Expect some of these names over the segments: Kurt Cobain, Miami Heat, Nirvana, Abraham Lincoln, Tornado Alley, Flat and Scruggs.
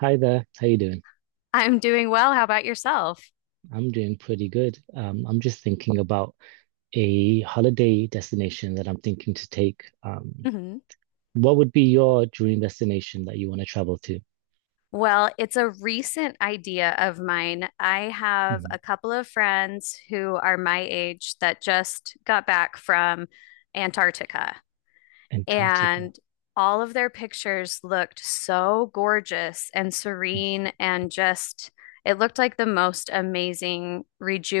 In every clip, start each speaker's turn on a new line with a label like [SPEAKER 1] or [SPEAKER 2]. [SPEAKER 1] Hi there. How you doing?
[SPEAKER 2] I'm doing well. How about yourself?
[SPEAKER 1] I'm doing pretty good. I'm just thinking about a holiday destination that I'm thinking to take.
[SPEAKER 2] Hmm
[SPEAKER 1] What would be your dream destination that you want to travel to?
[SPEAKER 2] Well, it's a recent idea of mine. I have
[SPEAKER 1] Mhm.
[SPEAKER 2] a couple of friends who are my age that just got back from Antarctica,
[SPEAKER 1] Antarctica.
[SPEAKER 2] and all of their pictures looked so gorgeous and serene and just it looked like the most amazing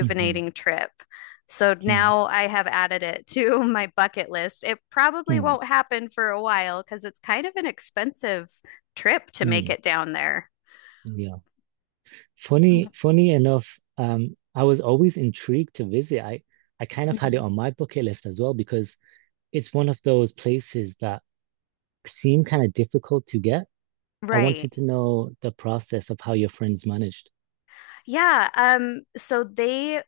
[SPEAKER 1] Mm-hmm.
[SPEAKER 2] trip. So
[SPEAKER 1] Mm.
[SPEAKER 2] now I have added it to my bucket list. It probably
[SPEAKER 1] Mm.
[SPEAKER 2] won't happen for a while because it's kind of an expensive trip to make
[SPEAKER 1] Mm.
[SPEAKER 2] it down there.
[SPEAKER 1] Yeah. Funny enough, I was always intrigued to visit. I kind of had it
[SPEAKER 2] Mhm.
[SPEAKER 1] on my bucket list as well because it's one of those places that seem kind of difficult to get. I
[SPEAKER 2] Right.
[SPEAKER 1] wanted to know the process of how your friends managed.
[SPEAKER 2] Yeah, so they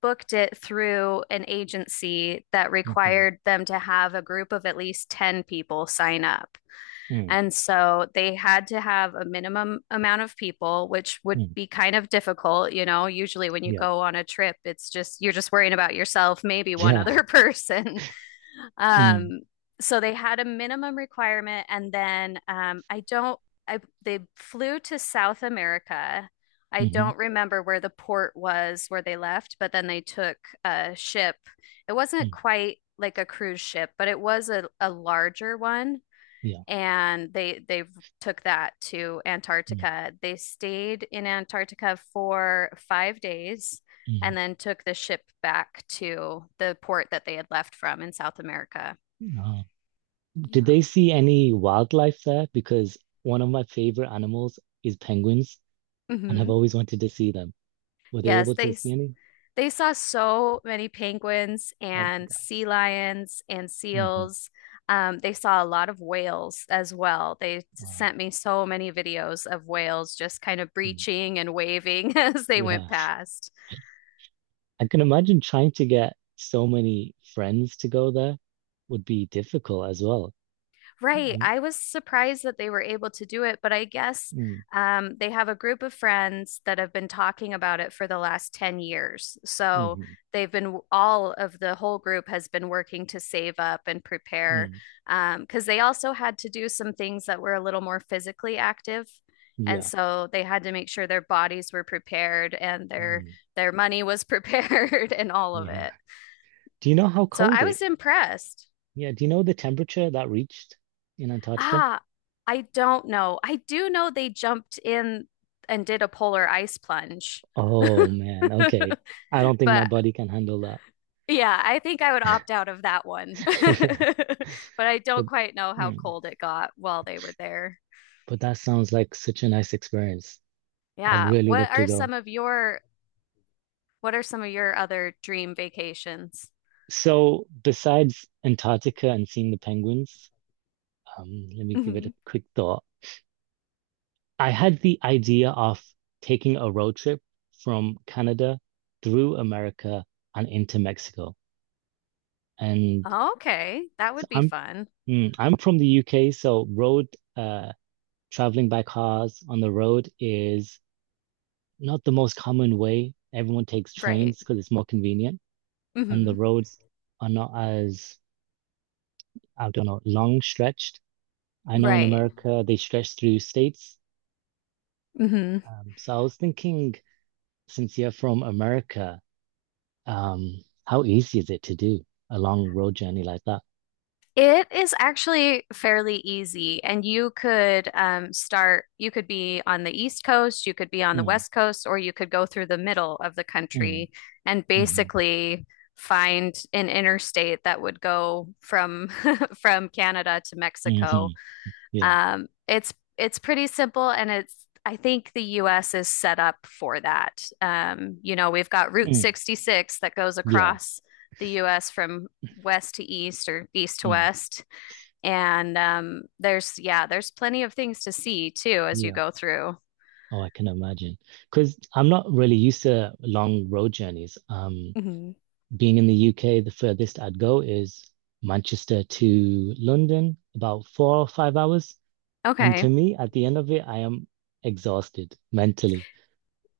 [SPEAKER 2] booked it through an agency that
[SPEAKER 1] Hmm.
[SPEAKER 2] required them to have a group of at least 10 people sign up.
[SPEAKER 1] Mm.
[SPEAKER 2] And so they had to have a minimum amount of people, which would
[SPEAKER 1] Mm.
[SPEAKER 2] be kind of difficult. You know, usually when you
[SPEAKER 1] Yeah,
[SPEAKER 2] go on a trip, it's just you're just worrying about yourself, maybe one
[SPEAKER 1] yeah.
[SPEAKER 2] other person.
[SPEAKER 1] Mm.
[SPEAKER 2] Um, so they had a minimum requirement, and then I don't. I they flew to South America. I
[SPEAKER 1] Hmm.
[SPEAKER 2] don't remember where the port was where they left, but then they took a ship. It wasn't
[SPEAKER 1] Mm.
[SPEAKER 2] quite like a cruise ship, but it was a larger one,
[SPEAKER 1] Yeah.
[SPEAKER 2] and they took that to
[SPEAKER 1] Mm.
[SPEAKER 2] Antarctica. They stayed in Antarctica for 5 days
[SPEAKER 1] Mm.
[SPEAKER 2] and then took the ship back to the port that they had left from in South America.
[SPEAKER 1] Uh, did
[SPEAKER 2] Yeah.
[SPEAKER 1] they see any wildlife there? Because one of my favorite animals is penguins, and I've
[SPEAKER 2] hmm
[SPEAKER 1] always wanted to see them. Were they
[SPEAKER 2] Yes,
[SPEAKER 1] able to
[SPEAKER 2] they
[SPEAKER 1] see any?
[SPEAKER 2] they saw so many penguins
[SPEAKER 1] Oh my
[SPEAKER 2] and
[SPEAKER 1] God.
[SPEAKER 2] sea lions and
[SPEAKER 1] Hmm.
[SPEAKER 2] seals. They saw a lot of whales as well. They
[SPEAKER 1] Wow.
[SPEAKER 2] sent me so many videos of whales just kind of
[SPEAKER 1] Mm.
[SPEAKER 2] breaching and waving as they went
[SPEAKER 1] Yeah.
[SPEAKER 2] past.
[SPEAKER 1] I can imagine trying to get so many friends to go there would be difficult as well.
[SPEAKER 2] Right.
[SPEAKER 1] Um,
[SPEAKER 2] I was surprised that they were able to do it, but I guess
[SPEAKER 1] mm.
[SPEAKER 2] they have a group of friends that have been talking about it for the last 10 years. So
[SPEAKER 1] Mhm.
[SPEAKER 2] they've been, all of the whole group has been working to save up and prepare
[SPEAKER 1] Mm.
[SPEAKER 2] because they also had to do some things that were a little more physically active. And
[SPEAKER 1] Yeah.
[SPEAKER 2] so they had to make sure their bodies were prepared and their
[SPEAKER 1] Mm-hmm.
[SPEAKER 2] their money was prepared and all of
[SPEAKER 1] Yeah.
[SPEAKER 2] it.
[SPEAKER 1] Do you know how
[SPEAKER 2] So
[SPEAKER 1] cold
[SPEAKER 2] I
[SPEAKER 1] it?
[SPEAKER 2] was impressed.
[SPEAKER 1] Yeah. Do you know the temperature that reached in Antarctica?
[SPEAKER 2] Ah, I don't know. I do know they jumped in and did a polar ice plunge.
[SPEAKER 1] Oh man. Okay. I don't think my
[SPEAKER 2] But
[SPEAKER 1] body can handle that.
[SPEAKER 2] yeah, I think I would opt out of that one.
[SPEAKER 1] Yeah.
[SPEAKER 2] But I don't
[SPEAKER 1] But
[SPEAKER 2] quite know how
[SPEAKER 1] mm,
[SPEAKER 2] cold it got while they were there.
[SPEAKER 1] but that sounds like such a nice experience. I'd
[SPEAKER 2] Yeah.
[SPEAKER 1] really love to go.
[SPEAKER 2] What are some of your other dream vacations?
[SPEAKER 1] So besides Antarctica and seeing the penguins, let me give it a
[SPEAKER 2] Mhm.
[SPEAKER 1] quick thought. I had the idea of taking a road trip from Canada through America and into Mexico. And
[SPEAKER 2] Okay, that
[SPEAKER 1] so
[SPEAKER 2] would be
[SPEAKER 1] I'm
[SPEAKER 2] fun.
[SPEAKER 1] Mm, I'm from the UK, so road uh traveling by cars on the road is not the most common way. Everyone takes
[SPEAKER 2] Right.
[SPEAKER 1] trains because it's more convenient, and the
[SPEAKER 2] hmm
[SPEAKER 1] roads are not as, I don't know, long stretched. I know in
[SPEAKER 2] Right.
[SPEAKER 1] America they stretch through states.
[SPEAKER 2] Mm-hmm.
[SPEAKER 1] So I was thinking, since you're from America, um, how easy is it to do a long road journey like that?
[SPEAKER 2] It is actually fairly easy, and you could start. You could be on the East Coast, you could be on the
[SPEAKER 1] Mm.
[SPEAKER 2] West Coast, or you could go through the middle of the
[SPEAKER 1] Mm.
[SPEAKER 2] country and
[SPEAKER 1] Mm.
[SPEAKER 2] basically find an interstate that would go from from Canada to Mexico.
[SPEAKER 1] Mm. Yeah.
[SPEAKER 2] It's pretty simple, and it's I think the U.S. is set up for that. You know, we've got Route
[SPEAKER 1] Mm.
[SPEAKER 2] 66 that goes
[SPEAKER 1] Yeah.
[SPEAKER 2] across the U.S. from west to east or east to
[SPEAKER 1] Mm.
[SPEAKER 2] west, and there's yeah, there's plenty of things to see too as you
[SPEAKER 1] Yeah.
[SPEAKER 2] go through.
[SPEAKER 1] Oh, I can imagine. Because I'm not really used to long road journeys.
[SPEAKER 2] Mhm.
[SPEAKER 1] Being in the UK, the furthest I'd go is Manchester to London, about 4 or 5 hours. And
[SPEAKER 2] Okay.
[SPEAKER 1] to me, at the end of it, I am exhausted mentally.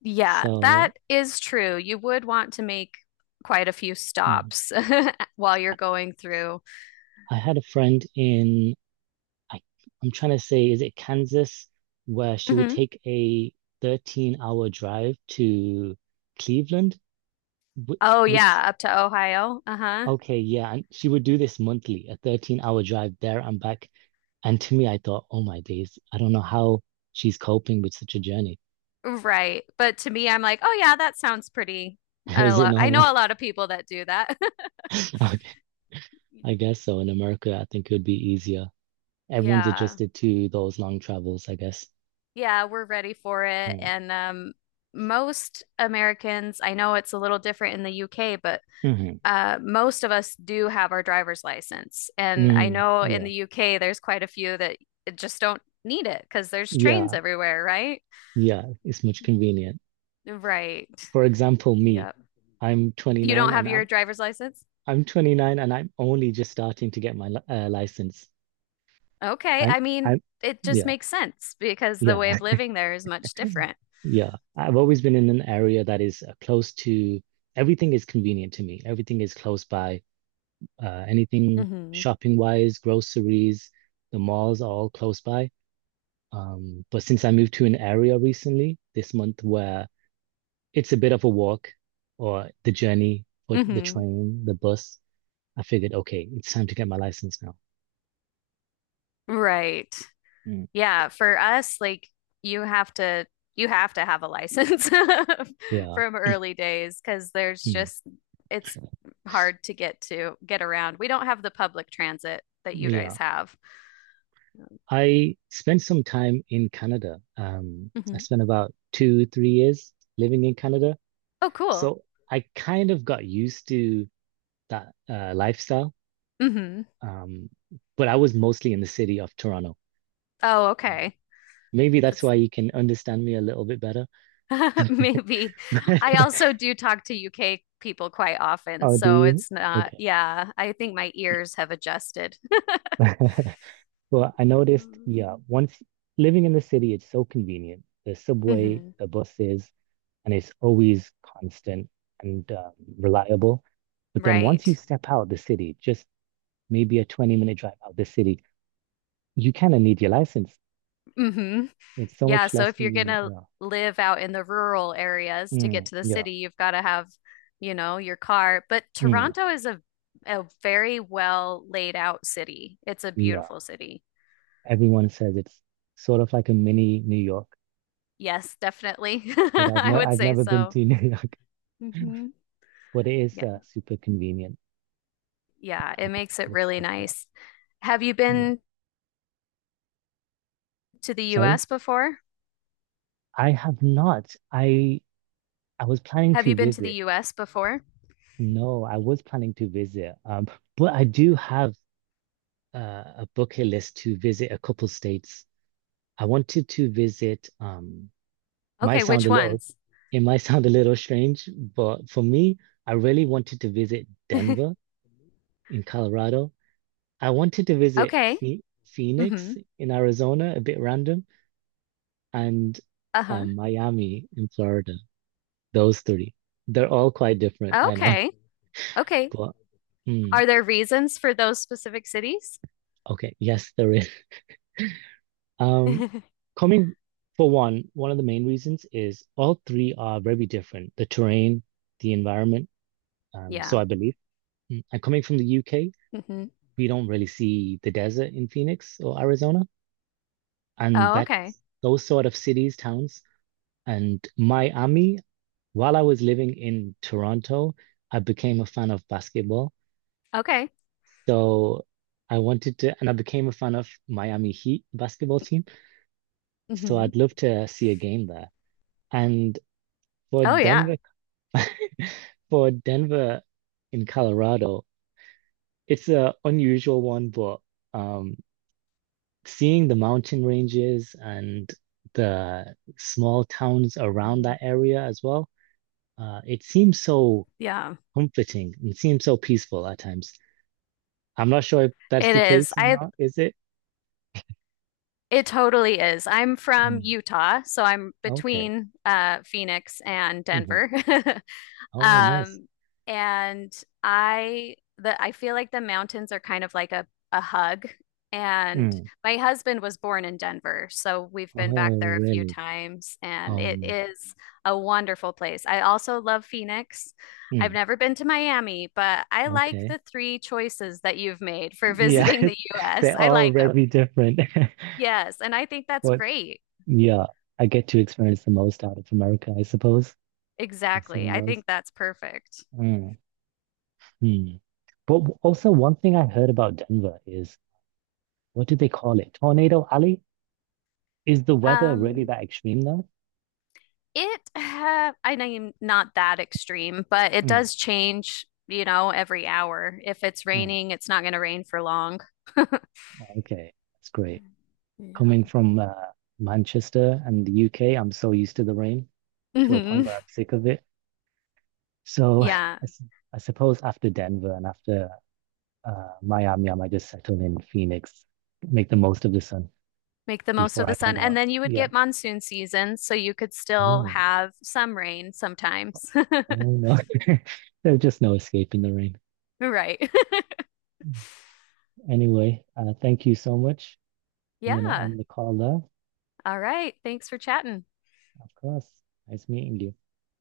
[SPEAKER 2] Yeah,
[SPEAKER 1] So
[SPEAKER 2] that is true. You would want to make quite a few
[SPEAKER 1] mm,
[SPEAKER 2] stops while you're going through.
[SPEAKER 1] I had a friend in, I, I'm trying to say, is it Kansas, where she would
[SPEAKER 2] Hmm
[SPEAKER 1] take a 13-hour drive to Cleveland, wh-
[SPEAKER 2] Oh,
[SPEAKER 1] which.
[SPEAKER 2] yeah, up to Ohio. Uh-huh.
[SPEAKER 1] Okay, yeah, and she would do this monthly, a 13-hour drive there and back. And to me, I thought, oh my days, I don't know how she's coping with such a journey.
[SPEAKER 2] Right. But to me, I'm like, oh yeah, that sounds pretty.
[SPEAKER 1] Is it
[SPEAKER 2] I
[SPEAKER 1] normal?
[SPEAKER 2] know a lot of people that do that.
[SPEAKER 1] Okay, I guess so. In America, I think it would be easier. Everyone's
[SPEAKER 2] Yeah.
[SPEAKER 1] adjusted to those long travels, I guess.
[SPEAKER 2] Yeah, we're ready for it.
[SPEAKER 1] Mm.
[SPEAKER 2] And Most Americans, I know it's a little different in the UK, but
[SPEAKER 1] Mhm.
[SPEAKER 2] most of us do have our driver's license. And I
[SPEAKER 1] Mm.
[SPEAKER 2] know in
[SPEAKER 1] Yeah,
[SPEAKER 2] the UK there's quite a few that just don't need it because there's trains
[SPEAKER 1] yeah,
[SPEAKER 2] everywhere, right?
[SPEAKER 1] yeah. It's much convenient.
[SPEAKER 2] Right.
[SPEAKER 1] For example, me,
[SPEAKER 2] Yep.
[SPEAKER 1] I'm
[SPEAKER 2] You
[SPEAKER 1] 29
[SPEAKER 2] don't
[SPEAKER 1] and
[SPEAKER 2] have your
[SPEAKER 1] I'm
[SPEAKER 2] driver's license?
[SPEAKER 1] I'm 29 and I'm only just starting to get my license.
[SPEAKER 2] Okay,
[SPEAKER 1] I'm
[SPEAKER 2] I mean,
[SPEAKER 1] I'm
[SPEAKER 2] it just
[SPEAKER 1] Yeah.
[SPEAKER 2] makes sense because the way
[SPEAKER 1] Yeah.
[SPEAKER 2] of living there is much different.
[SPEAKER 1] Yeah, I've always been in an area that is close to, everything is convenient to me. Everything is close by. Anything
[SPEAKER 2] Hmm
[SPEAKER 1] shopping wise, groceries, the malls are all close by. But since I moved to an area recently this month where it's a bit of a walk or the journey or the
[SPEAKER 2] hmm
[SPEAKER 1] train, the bus, I figured, okay, it's time to get my license now.
[SPEAKER 2] Right.
[SPEAKER 1] Mm.
[SPEAKER 2] Yeah, for us, like you have to you have to have a license
[SPEAKER 1] Yeah.
[SPEAKER 2] from early days because there's
[SPEAKER 1] Mm.
[SPEAKER 2] just it's hard to get around. We don't have the public transit that you
[SPEAKER 1] Yeah.
[SPEAKER 2] guys have.
[SPEAKER 1] I spent some time in Canada. I
[SPEAKER 2] Hmm
[SPEAKER 1] spent about 2, 3 years living in Canada.
[SPEAKER 2] Oh, cool.
[SPEAKER 1] So I kind of got used to that lifestyle.
[SPEAKER 2] hmm
[SPEAKER 1] Um, but I was mostly in the city of Toronto.
[SPEAKER 2] Oh, okay.
[SPEAKER 1] Maybe that's
[SPEAKER 2] That's
[SPEAKER 1] why you can understand me a little bit better.
[SPEAKER 2] maybe. I also do talk to UK people quite often,
[SPEAKER 1] Oh, do
[SPEAKER 2] so
[SPEAKER 1] you?
[SPEAKER 2] it's not,
[SPEAKER 1] Okay.
[SPEAKER 2] yeah, I think my ears have adjusted.
[SPEAKER 1] Well, I noticed, yeah, once living in the city, it's so convenient. The subway,
[SPEAKER 2] Hmm
[SPEAKER 1] the buses, and it's always constant and reliable. But then once you
[SPEAKER 2] Right.
[SPEAKER 1] step out the city, just maybe a 20-minute drive out the city, you kind of need your license.
[SPEAKER 2] hmm
[SPEAKER 1] It's so
[SPEAKER 2] Yeah,
[SPEAKER 1] much
[SPEAKER 2] so
[SPEAKER 1] less
[SPEAKER 2] if you're
[SPEAKER 1] convenient.
[SPEAKER 2] gonna
[SPEAKER 1] Yeah.
[SPEAKER 2] live out in the rural areas to get
[SPEAKER 1] Mm.
[SPEAKER 2] to the
[SPEAKER 1] Yeah.
[SPEAKER 2] city, you've got to have, you know, your car. But
[SPEAKER 1] Mm.
[SPEAKER 2] Toronto is a very well laid out city. It's a
[SPEAKER 1] Yeah.
[SPEAKER 2] beautiful city.
[SPEAKER 1] Everyone says it's sort of like a mini New York,
[SPEAKER 2] Yes, definitely.
[SPEAKER 1] but I've
[SPEAKER 2] I
[SPEAKER 1] never
[SPEAKER 2] would
[SPEAKER 1] I've
[SPEAKER 2] say
[SPEAKER 1] never been
[SPEAKER 2] so.
[SPEAKER 1] to New York,
[SPEAKER 2] Hmm
[SPEAKER 1] but it is
[SPEAKER 2] Yeah.
[SPEAKER 1] super convenient,
[SPEAKER 2] Yeah, it makes it
[SPEAKER 1] the
[SPEAKER 2] really
[SPEAKER 1] transport.
[SPEAKER 2] nice. Have you
[SPEAKER 1] Yeah.
[SPEAKER 2] been to the
[SPEAKER 1] Sorry?
[SPEAKER 2] US before?
[SPEAKER 1] I have not. I was planning
[SPEAKER 2] Have
[SPEAKER 1] to
[SPEAKER 2] you been to the
[SPEAKER 1] visit.
[SPEAKER 2] US before?
[SPEAKER 1] No, I was planning to visit. But I do have uh, a bucket list to visit a couple states. I wanted to visit, might
[SPEAKER 2] Okay,
[SPEAKER 1] sound
[SPEAKER 2] which
[SPEAKER 1] a little,
[SPEAKER 2] ones?
[SPEAKER 1] it might sound a little strange, but for me, I really wanted to visit Denver in Colorado. I wanted to visit
[SPEAKER 2] Okay.
[SPEAKER 1] Phe
[SPEAKER 2] Mm-hmm.
[SPEAKER 1] Phoenix in Arizona, a bit random, and
[SPEAKER 2] Uh-huh.
[SPEAKER 1] Miami in Florida. Those three. They're all quite different, I know.
[SPEAKER 2] Okay. Okay.
[SPEAKER 1] But mm,
[SPEAKER 2] Are there reasons for those specific cities?
[SPEAKER 1] okay, yes, there is. Um, Coming for one, one of the main reasons is all three are very different, the terrain, the environment, so
[SPEAKER 2] Yeah.
[SPEAKER 1] I believe. Mm. And coming from the UK,
[SPEAKER 2] hmm
[SPEAKER 1] we don't really see the desert in Phoenix or Arizona, and
[SPEAKER 2] Oh,
[SPEAKER 1] that's
[SPEAKER 2] okay.
[SPEAKER 1] those sort of cities, towns. And Miami, while I was living in Toronto, I became a fan of basketball.
[SPEAKER 2] Okay.
[SPEAKER 1] So I wanted to, and I became a fan of Miami Heat basketball team. So
[SPEAKER 2] hmm
[SPEAKER 1] I'd love to see a game there. And for
[SPEAKER 2] Oh, yeah.
[SPEAKER 1] Denver. For Denver in Colorado, it's a unusual one, but um, seeing the mountain ranges and the small towns around
[SPEAKER 2] hmm
[SPEAKER 1] that area as well, it seems so
[SPEAKER 2] Yeah.
[SPEAKER 1] comforting. It seems so peaceful at times. I'm not sure if that's
[SPEAKER 2] It
[SPEAKER 1] the
[SPEAKER 2] is.
[SPEAKER 1] case or
[SPEAKER 2] I
[SPEAKER 1] not, is it?
[SPEAKER 2] It totally is. I'm from
[SPEAKER 1] Mm.
[SPEAKER 2] Utah, so I'm
[SPEAKER 1] Okay.
[SPEAKER 2] between Phoenix and
[SPEAKER 1] Hmm.
[SPEAKER 2] Denver.
[SPEAKER 1] Oh, nice.
[SPEAKER 2] Um, and I the I feel like the mountains are kind of like a hug. And
[SPEAKER 1] Mm.
[SPEAKER 2] my husband was born in Denver, so we've been back
[SPEAKER 1] Oh,
[SPEAKER 2] there a few
[SPEAKER 1] really?
[SPEAKER 2] times, and
[SPEAKER 1] Oh,
[SPEAKER 2] it
[SPEAKER 1] man.
[SPEAKER 2] is a wonderful place. I also love Phoenix. I've
[SPEAKER 1] Mm.
[SPEAKER 2] never been to Miami, but I like
[SPEAKER 1] Okay.
[SPEAKER 2] the three choices that you've made for
[SPEAKER 1] Yeah,
[SPEAKER 2] visiting the US.
[SPEAKER 1] they're
[SPEAKER 2] I
[SPEAKER 1] all
[SPEAKER 2] like them.
[SPEAKER 1] very different.
[SPEAKER 2] Yes, and I think that's
[SPEAKER 1] But
[SPEAKER 2] great.
[SPEAKER 1] yeah, I get to experience the most out of America, I suppose. I've
[SPEAKER 2] Exactly.
[SPEAKER 1] seen
[SPEAKER 2] I
[SPEAKER 1] those.
[SPEAKER 2] think that's perfect.
[SPEAKER 1] Mm. Hmm. But also, one thing I heard about Denver is what do they call it? Tornado Alley? Is the weather really
[SPEAKER 2] Um,
[SPEAKER 1] that extreme though?
[SPEAKER 2] It I mean, not that extreme, but it
[SPEAKER 1] Mm.
[SPEAKER 2] does change, you know, every hour. If it's
[SPEAKER 1] Mm.
[SPEAKER 2] raining, it's not going to rain for long.
[SPEAKER 1] Okay, that's great.
[SPEAKER 2] Yeah.
[SPEAKER 1] Coming from Manchester and the UK, I'm so used to the rain to a point
[SPEAKER 2] hmm
[SPEAKER 1] where I'm sick of it. So
[SPEAKER 2] Yeah,
[SPEAKER 1] s- I suppose after Denver and after Miami, I might just settle in Phoenix, make the most of the sun
[SPEAKER 2] make the most of
[SPEAKER 1] before
[SPEAKER 2] the
[SPEAKER 1] I head
[SPEAKER 2] sun. And
[SPEAKER 1] out.
[SPEAKER 2] then you would
[SPEAKER 1] Yeah.
[SPEAKER 2] get monsoon season, so you could still
[SPEAKER 1] Oh,
[SPEAKER 2] have some rain sometimes.
[SPEAKER 1] oh no. There's just no escaping the rain.
[SPEAKER 2] Right.
[SPEAKER 1] Anyway, thank you so much. I'm going to
[SPEAKER 2] Yeah.
[SPEAKER 1] end the call there.
[SPEAKER 2] All right. Thanks for chatting.
[SPEAKER 1] Of course. Nice meeting you.